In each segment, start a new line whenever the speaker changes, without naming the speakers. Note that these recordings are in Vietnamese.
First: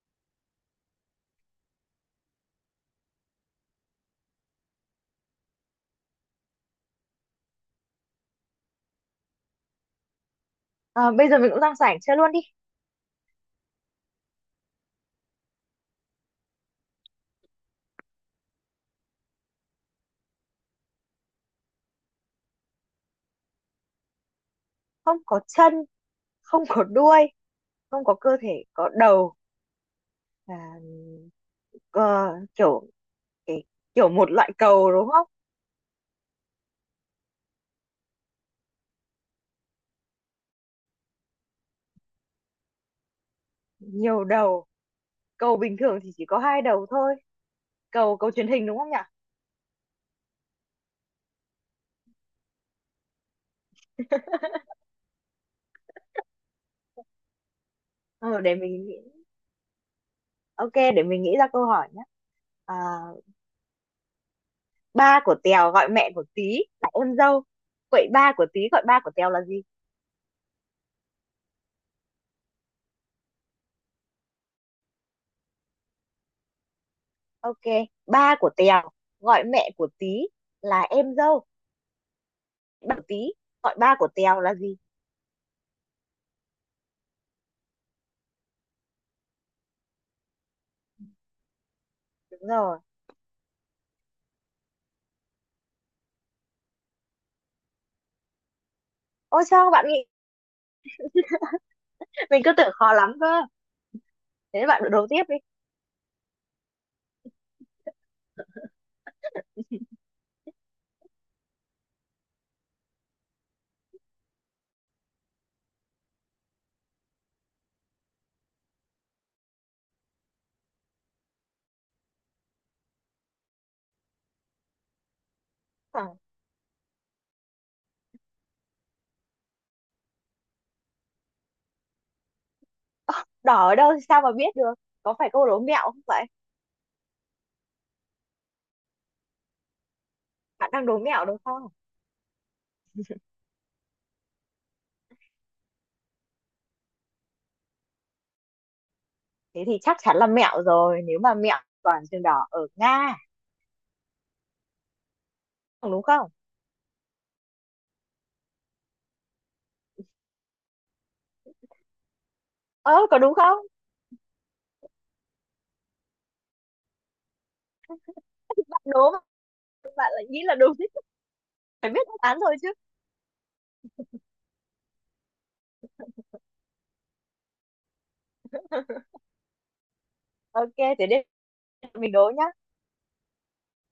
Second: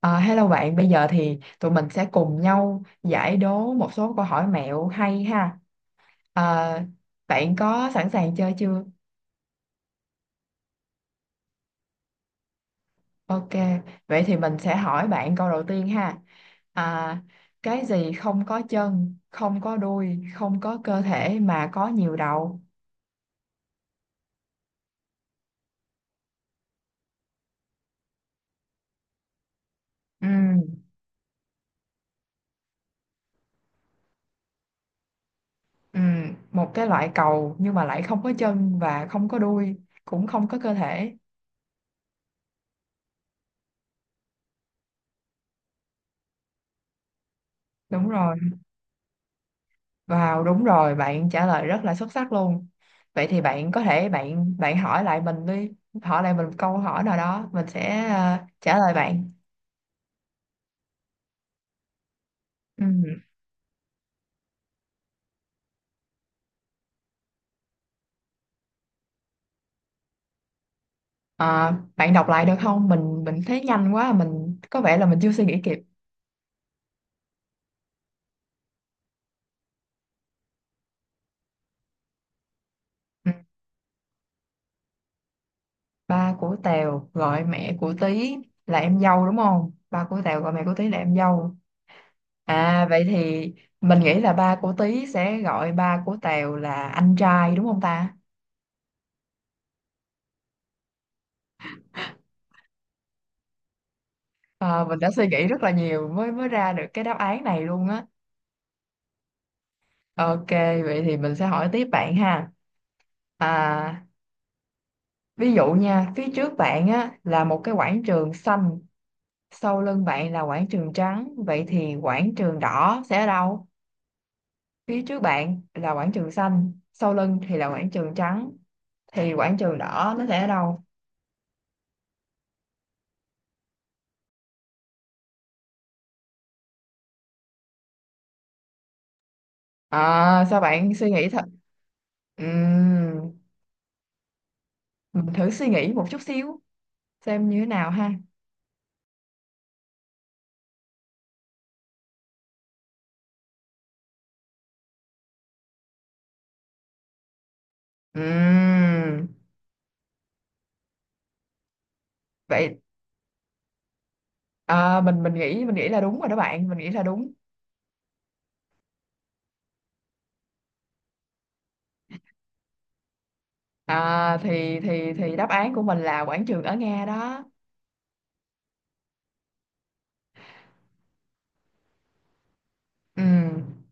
À, hello bạn, bây giờ thì tụi mình sẽ cùng nhau giải đố một số câu hỏi mẹo hay ha. À, bạn có sẵn sàng chơi chưa?
Ờ, bây giờ mình cũng đang rảnh chơi luôn đi.
Ok, vậy thì mình sẽ hỏi bạn câu đầu tiên ha. À, cái gì không có chân, không có đuôi, không có cơ thể mà có nhiều đầu?
Không có chân, không có đuôi, không có cơ thể, có đầu. À,
Ừm,
ờ, kiểu cái kiểu một loại cầu đúng không?
một cái loại cầu nhưng mà lại không có chân và không có đuôi, cũng không có cơ thể.
Nhiều đầu. Cầu bình thường thì chỉ có hai đầu thôi.
Đúng
Cầu cầu
rồi.
truyền hình đúng không nhỉ?
Wow, đúng rồi, bạn trả lời rất là xuất sắc luôn. Vậy thì bạn có thể bạn bạn hỏi lại mình đi, hỏi lại mình một câu hỏi nào đó, mình sẽ
Ờ, để
trả
mình nghĩ.
lời bạn.
Ok, để mình nghĩ ra câu hỏi nhé. À,
Ừ.
ba của Tèo gọi mẹ của Tí là em dâu. Vậy ba của Tí gọi ba của Tèo là gì?
Ờ, Bạn đọc lại được không? Mình thấy nhanh quá, mình có vẻ là mình chưa suy nghĩ kịp.
Ok, ba của Tèo gọi mẹ của Tí là em dâu. Bảo Tí
Ừ.
gọi ba của Tèo là gì?
Ba của Tèo gọi mẹ của Tí là em dâu đúng không? Ba của Tèo gọi mẹ của Tí là em dâu.
Đúng rồi.
À vậy thì mình nghĩ là ba của Tí sẽ gọi ba của Tèo là anh trai đúng không ta?
Ôi sao bạn nghĩ, mình cứ tưởng khó lắm cơ. Thế bạn
Ờ, mình
đố
đã
tiếp
suy
đi.
nghĩ rất là nhiều mới mới ra được cái đáp án này luôn á. Ok, vậy thì mình sẽ hỏi tiếp bạn ha. À, ví dụ nha, phía trước bạn á là một cái quảng trường xanh, sau lưng bạn là quảng trường trắng, vậy thì quảng trường đỏ sẽ ở đâu? Phía trước bạn là quảng
à,
trường xanh, sau lưng thì là quảng trường trắng, thì quảng trường đỏ nó sẽ ở đâu?
Đỏ ở đâu thì sao mà biết được? Có phải câu đố mẹo không vậy?
À, sao
Bạn đang
bạn
đố
suy
mẹo
nghĩ
đúng
thật?
không?
Ừm, mình thử suy nghĩ một chút xíu xem như thế nào ha.
Thế thì chắc chắn là mẹo rồi. Nếu mà mẹo, toàn trường đỏ ở Nga đúng không?
Ừm. Vậy.
Ơ, có đúng không?
À, mình nghĩ mình nghĩ là đúng rồi đó bạn, mình nghĩ là đúng.
Bạn đố mà bạn lại nghĩ là đúng, phải biết đáp án rồi chứ.
Thì đáp án của mình là quảng trường ở Nga đó.
Ok, thế đây, mình đố nhá.
Ừm,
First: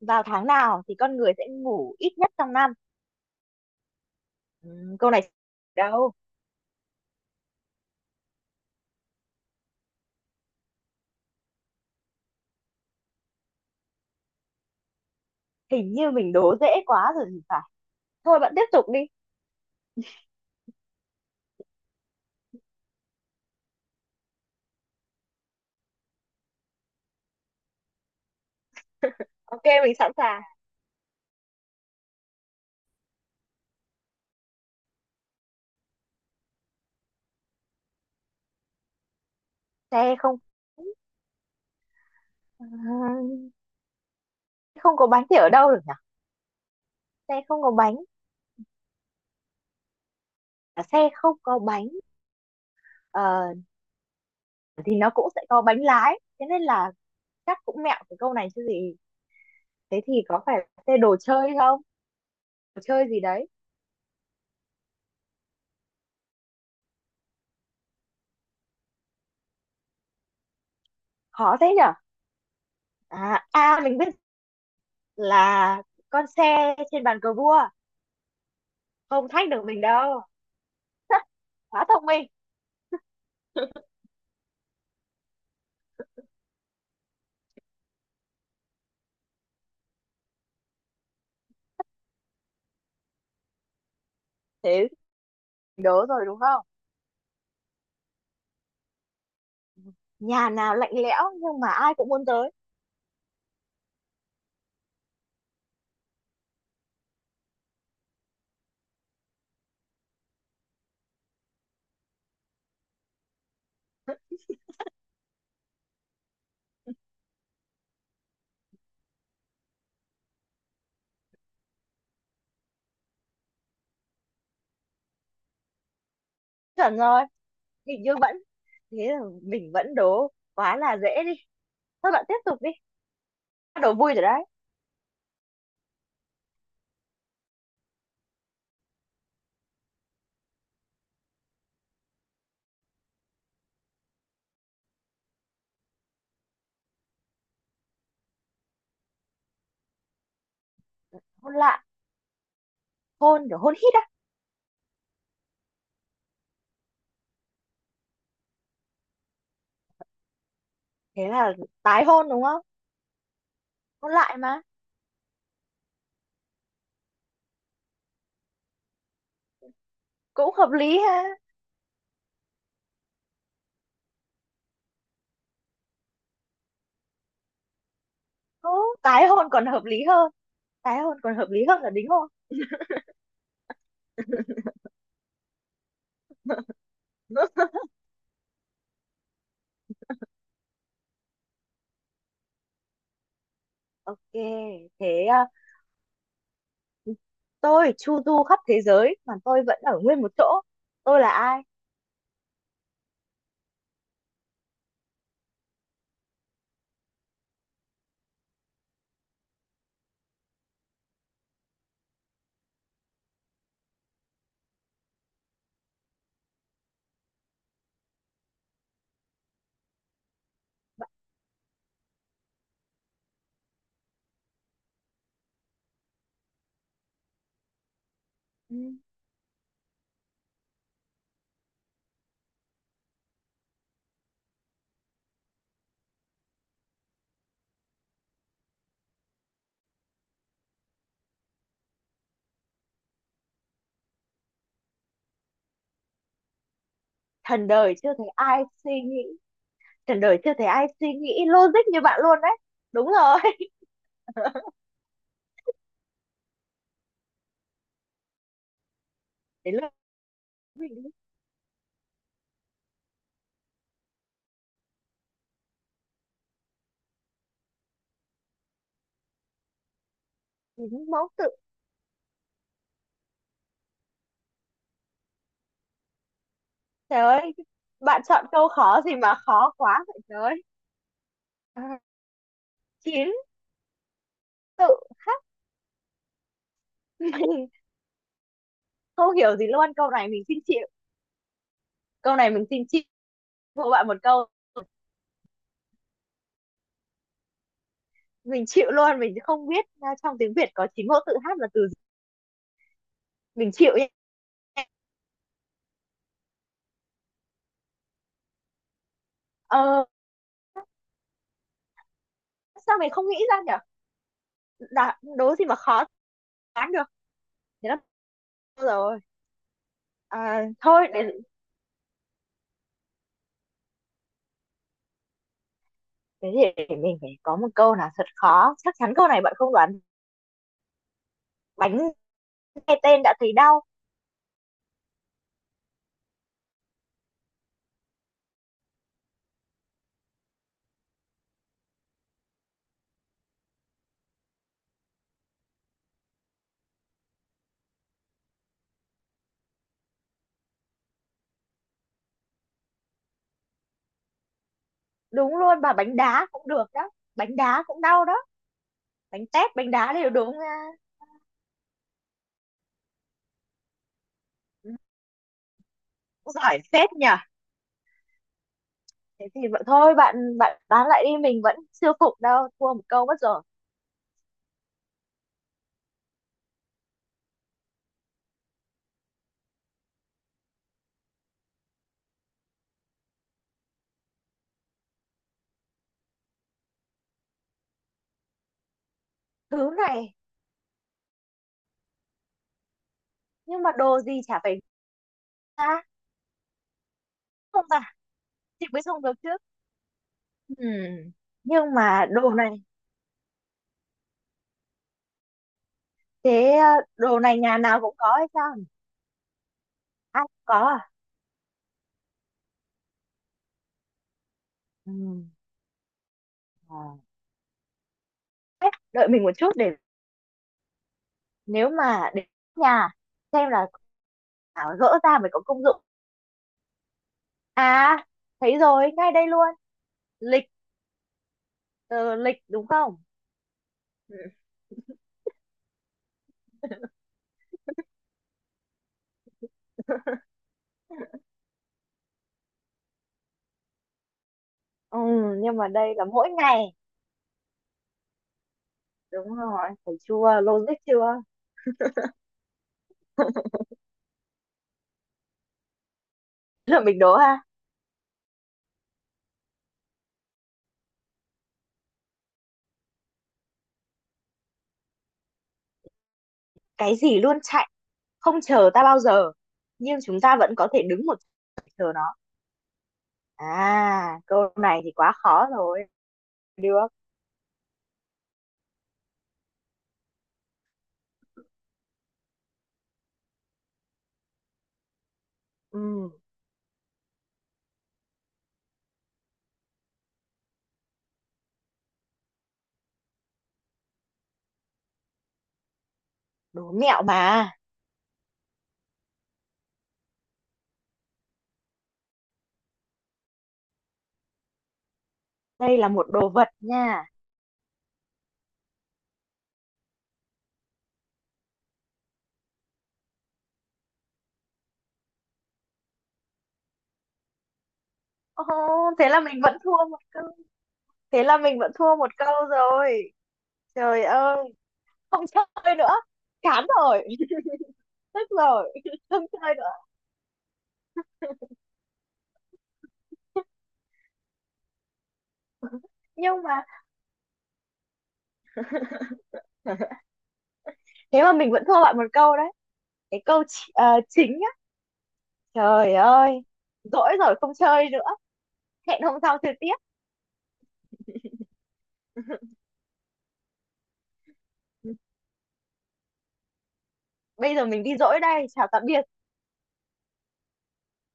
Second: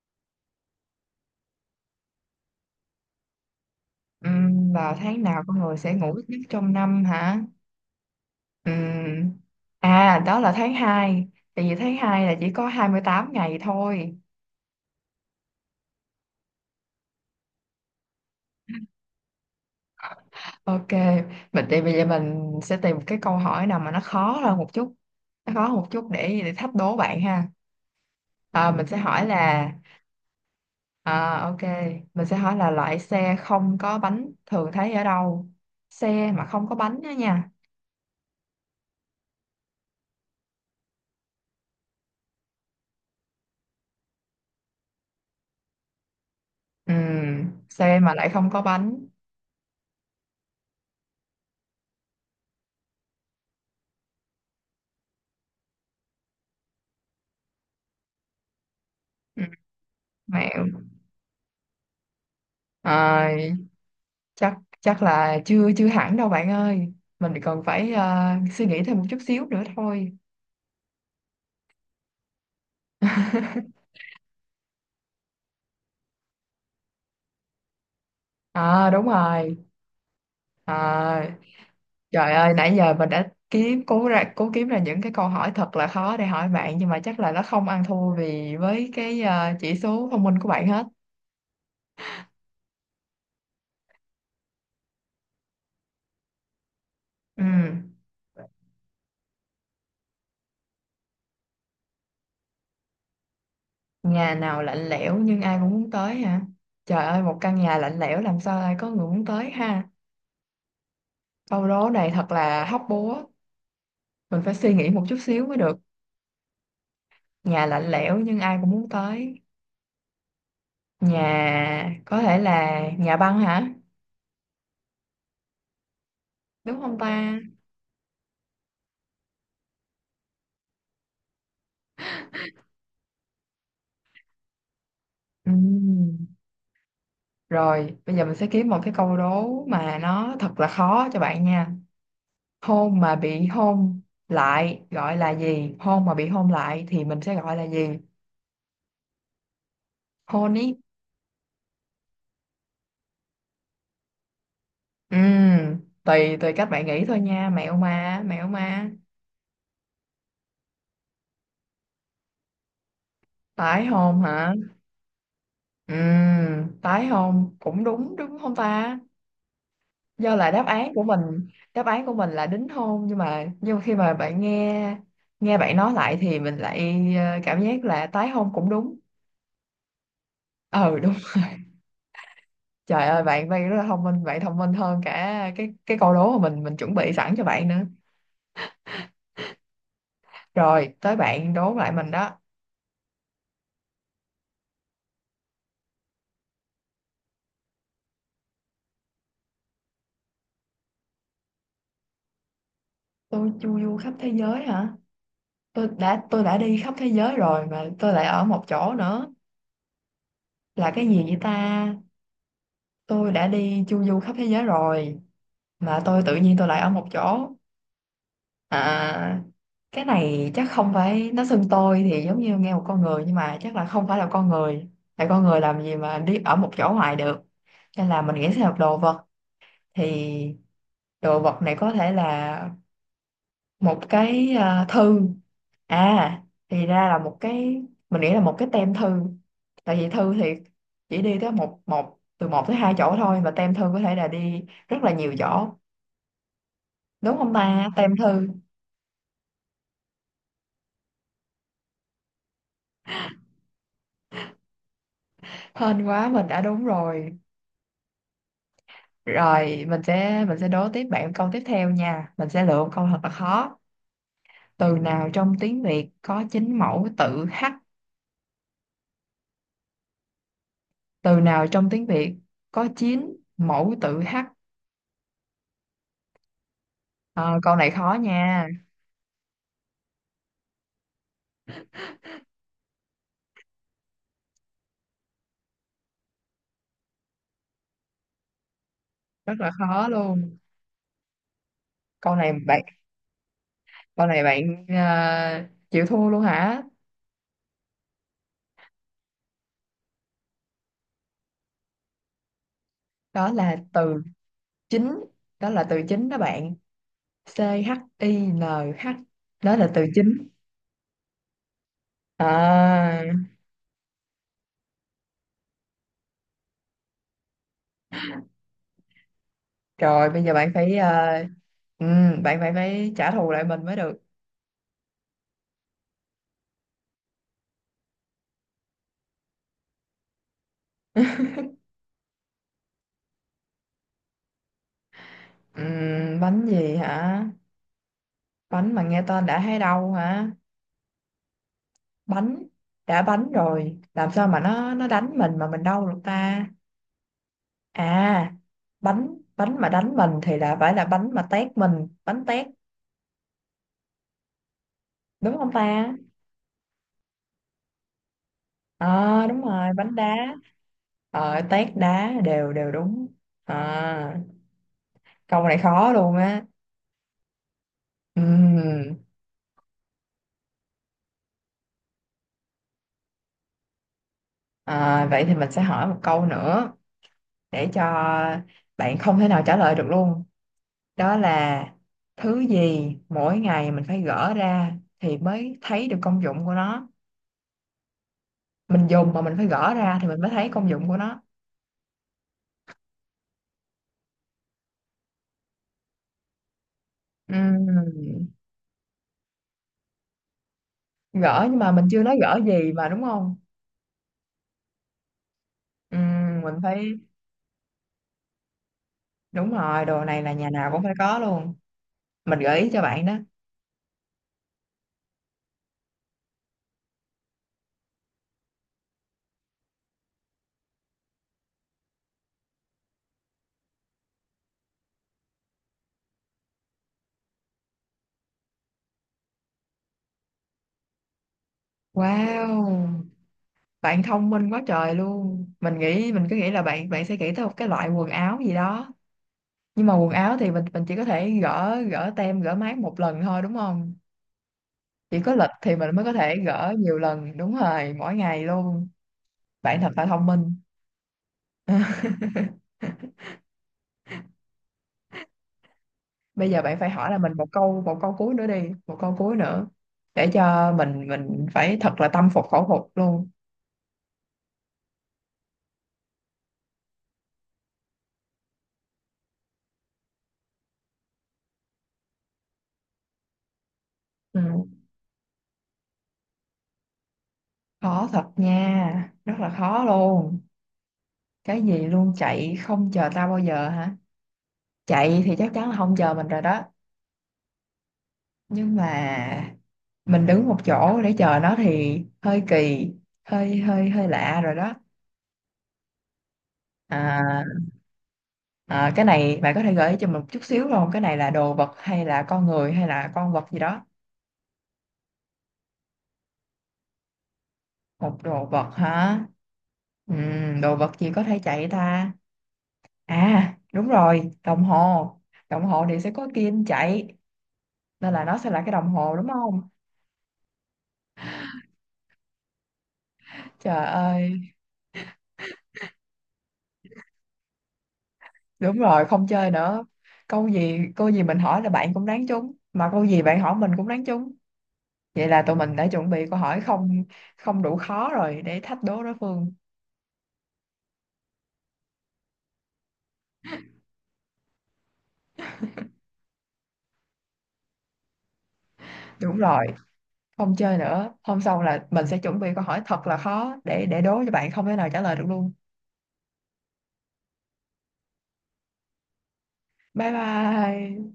Vào tháng nào thì con người sẽ ngủ ít nhất trong năm?
Vào
Câu
tháng
này
nào con người sẽ
đâu,
ngủ ít nhất trong năm hả? Ừm, Đó là tháng 2, tại vì tháng 2 là chỉ có 28 ngày thôi.
hình như mình đố dễ quá rồi thì phải. Thôi bạn tiếp tục đi.
Ok, mình thì bây giờ mình sẽ tìm một cái câu hỏi nào mà nó khó hơn một chút, nó khó hơn một chút để thách đố bạn ha. À, mình sẽ hỏi
Ok,
là
mình sẵn sàng.
À ok, mình sẽ hỏi là loại xe không có bánh thường thấy ở đâu? Xe mà không có bánh đó nha.
Xe không, à, không có bánh thì ở đâu được nhỉ?
Ừ,
Xe không có bánh,
xe mà lại không có bánh.
à, xe không có bánh ờ, thì nó cũng sẽ có bánh lái. Thế nên là chắc cũng mẹo cái câu này chứ gì.
Ừ,
Thế thì có phải
mẹo.
xe đồ chơi không? Đồ chơi gì
À,
đấy?
chắc chắc là chưa chưa hẳn đâu bạn ơi. Mình còn phải suy nghĩ thêm một chút xíu nữa thôi.
Khó thế nhỉ? À, à mình biết là con xe trên bàn cờ vua,
À đúng
không thách
rồi.
được mình đâu.
À,
Quá thông minh.
trời ơi nãy giờ mình đã kiếm cố ra cố kiếm ra những cái câu hỏi thật là khó để hỏi bạn, nhưng mà chắc là nó không ăn thua vì với cái chỉ số thông minh của bạn hết.
Thế đố rồi đúng không?
Ừ,
Nhà nào lạnh lẽo nhưng mà ai cũng muốn tới.
nhà nào lạnh lẽo nhưng ai cũng muốn tới hả? Trời ơi, một căn nhà lạnh lẽo làm sao ai có người muốn tới ha? Câu đố này thật là hóc búa, mình phải suy nghĩ một chút xíu mới được. Nhà lạnh lẽo nhưng ai cũng muốn tới. Nhà có thể là nhà băng hả? Đúng
Chuẩn
không
rồi.
ta?
Hình như vẫn, thế là mình vẫn đố quá là dễ đi. Thôi bạn tiếp tục đi, bắt đầu vui rồi đấy.
Ừ. Rồi, bây giờ mình sẽ kiếm một cái câu đố mà nó thật là khó cho bạn nha. Hôn mà bị hôn lại gọi là gì? Hôn mà bị hôn lại thì mình sẽ gọi là gì? Hôn ý.
Hôn lại, hôn kiểu hôn hít á.
Ừ, tùy tùy các bạn nghĩ thôi nha, mẹo mà, mẹo mà.
Thế là tái hôn đúng không?
Tái
Hôn
hôn
lại
hả?
mà.
Ừ, tái hôn cũng đúng đúng không ta? Do là
Cũng
đáp
hợp
án
lý
của mình,
ha.
đáp án của mình là đính hôn, nhưng mà khi mà bạn nghe nghe bạn nói lại thì mình lại cảm giác là tái hôn cũng
Ồ,
đúng.
tái hôn còn hợp lý hơn,
Ừ
tái
đúng.
hôn còn hợp lý hơn là đính hôn.
Trời ơi, bạn bạn rất là thông minh, bạn thông minh hơn cả cái câu đố mà mình chuẩn bị sẵn cho bạn nữa. Rồi, tới bạn đố lại mình đó.
Ok, thế à, tôi chu du khắp thế giới mà tôi vẫn ở nguyên một chỗ, tôi là ai?
Tôi chu du khắp thế giới hả? Tôi đã đi khắp thế giới rồi mà tôi lại ở một chỗ nữa, là cái gì vậy ta? Tôi đã đi chu du khắp thế giới rồi mà tôi tự nhiên tôi lại ở một chỗ. À, cái này chắc không phải, nó xưng tôi thì giống như nghe một con người, nhưng mà chắc là không phải là con người, tại con người làm gì mà đi ở một chỗ hoài được, nên là mình nghĩ sẽ là
Ừ,
đồ vật. Thì đồ vật này có thể là một cái thư. À, thì ra là một cái, mình nghĩ là một cái tem thư, tại vì thư thì chỉ đi tới một một từ một tới hai chỗ thôi, và tem thư có thể là đi rất là nhiều chỗ, đúng không
thần
ta,
đời chưa
tem
thấy
thư?
ai suy nghĩ, thần đời chưa thấy ai suy nghĩ logic như bạn luôn đấy. Đúng rồi.
Hên quá mình đã đúng rồi.
Đến
Rồi
lượt
mình sẽ đố
mình
tiếp
đi.
bạn câu tiếp theo nha, mình sẽ lựa một câu thật là khó. Từ nào trong tiếng Việt có chín mẫu tự h?
Những mẫu
Từ
tự.
nào trong tiếng Việt có chín mẫu tự h?
Trời ơi,
Ờ, Câu này khó
bạn chọn
nha,
câu khó gì mà khó quá vậy trời ơi. À, chín tự khắc. Mình không
rất
hiểu gì
là
luôn.
khó
Câu này mình
luôn.
xin chịu.
câu
Câu này
này
mình xin
bạn
chịu của bạn một
Câu này
câu.
bạn chịu thua luôn hả?
Mình chịu luôn, mình không biết à, trong tiếng Việt có chín mẫu tự hát là từ gì.
Đó
Mình
là
chịu nhé.
từ chính, đó là từ chính đó bạn. chính, đó là
Ờ,
từ chính.
sao mình
à,
không nghĩ ra nhỉ? Đã, đố gì mà khó đoán được. Thế là bao rồi.
Rồi bây giờ
À,
bạn phải,
thôi, để,
ừ, bạn phải phải trả thù lại mình mới được.
thế thì để mình phải có một câu nào thật khó. Chắc chắn câu này bạn không đoán. Bánh nghe tên đã thấy đau.
ừ, Bánh gì hả? Bánh mà nghe tên đã thấy đau hả? Bánh, đã bánh rồi làm sao mà nó đánh mình mà mình đau được ta? à bánh bánh mà đánh mình thì là phải là bánh mà tét mình, bánh tét
Đúng
đúng không
luôn, bà,
ta?
bánh đá cũng được đó. Bánh đá cũng đau đó.
Ờ
bánh
Đúng
tét bánh
rồi,
đá
bánh
đều
đá.
đúng à,
Tét đá đều đều đúng. à, Câu này khó luôn
Cũng
á.
giỏi phết nhỉ.
Ừm.
Thế thì vậy thôi bạn bạn bán lại đi, mình vẫn chưa phục đâu, thua một câu mất rồi.
Vậy thì mình sẽ hỏi một câu nữa để cho bạn không thể nào trả lời được luôn. Đó là thứ gì mỗi ngày mình phải gỡ ra thì mới thấy được công dụng của nó, mình dùng mà mình phải
Thứ
gỡ ra thì
này,
mình mới thấy công dụng của nó.
nhưng mà đồ gì chả phải ra không ta?
Ừm.
Chị mới dùng được trước. Ừm,
Gỡ nhưng mà
nhưng
mình chưa
mà
nói
đồ
gỡ
này,
gì mà đúng không?
thế
Mình
à,
phải.
đồ này nhà nào cũng có hay sao nhỉ?
Đúng rồi, đồ này
Ai cũng
là nhà
có
nào cũng
à?
phải có luôn. Mình gợi ý cho bạn đó.
Ừm, à, Thế, đợi mình một chút để, nếu mà đến nhà xem là thảo gỡ ra mới có công dụng. À, thấy rồi, ngay đây luôn. Lịch, ờ, lịch đúng không?
Wow, bạn
Ừ.
thông minh quá trời luôn. Mình nghĩ, mình cứ nghĩ là bạn bạn sẽ nghĩ tới một cái loại quần áo gì đó. Nhưng mà quần áo thì mình chỉ có thể gỡ gỡ tem, gỡ mác một lần thôi đúng không?
Ừ,
Chỉ có lịch
nhưng mà
thì mình
đây
mới
là
có
mỗi
thể
ngày.
gỡ nhiều lần, đúng rồi, mỗi ngày luôn.
Đúng rồi,
Bạn thật
thấy
là thông
chưa,
minh.
logic chưa? Thế.
Bây giờ bạn
Là
phải
mình
hỏi
đố
là mình
ha.
một câu, một câu cuối nữa đi, một câu cuối nữa để cho mình phải thật là tâm phục khẩu phục luôn.
Cái gì luôn chạy, không chờ ta bao giờ. Nhưng chúng ta vẫn có thể đứng một chỗ chờ nó. À,
Ừ.
câu này thì quá khó rồi. Được.
Khó thật nha, rất là khó luôn. Cái gì luôn chạy không chờ tao bao giờ hả? Chạy thì chắc chắn là không
Ừ,
chờ mình rồi đó, nhưng mà mình đứng một chỗ để chờ nó thì hơi kỳ, hơi hơi hơi lạ rồi đó.
đố mẹo
à,
mà.
cái này bạn có thể gợi ý cho mình một chút xíu không, cái này là đồ vật hay là con người hay là con vật gì đó?
Đây là một đồ vật nha.
Một đồ vật hả? Đồ vật gì có thể chạy ta? À đúng rồi, đồng hồ, đồng hồ thì sẽ có kim chạy, nên là nó
Ồ,
sẽ là cái đồng
thế
hồ
là
đúng
mình vẫn
không?
thua một câu. Thế là mình vẫn thua một câu rồi.
Trời
Trời ơi.
ơi,
Không chơi nữa, chán rồi. Tức rồi.
đúng rồi, không
Không
chơi
chơi nữa.
nữa. Câu gì, câu gì mình hỏi là bạn cũng đoán trúng, mà câu gì bạn hỏi mình cũng đoán trúng. Vậy là tụi mình đã chuẩn bị câu
Nhưng
hỏi
mà
không, không đủ khó rồi để thách đố đối phương.
thế mà mình vẫn thua bạn một câu đấy, cái câu chính á. Trời ơi, dỗi rồi, không chơi nữa, hẹn hôm
Đúng
sau chơi
rồi,
tiếp.
không chơi nữa, hôm sau là mình sẽ chuẩn bị câu hỏi thật là khó để đố cho bạn không thể nào trả lời được luôn.
Bây giờ mình đi dỗi đây, chào tạm biệt.
Bye bye.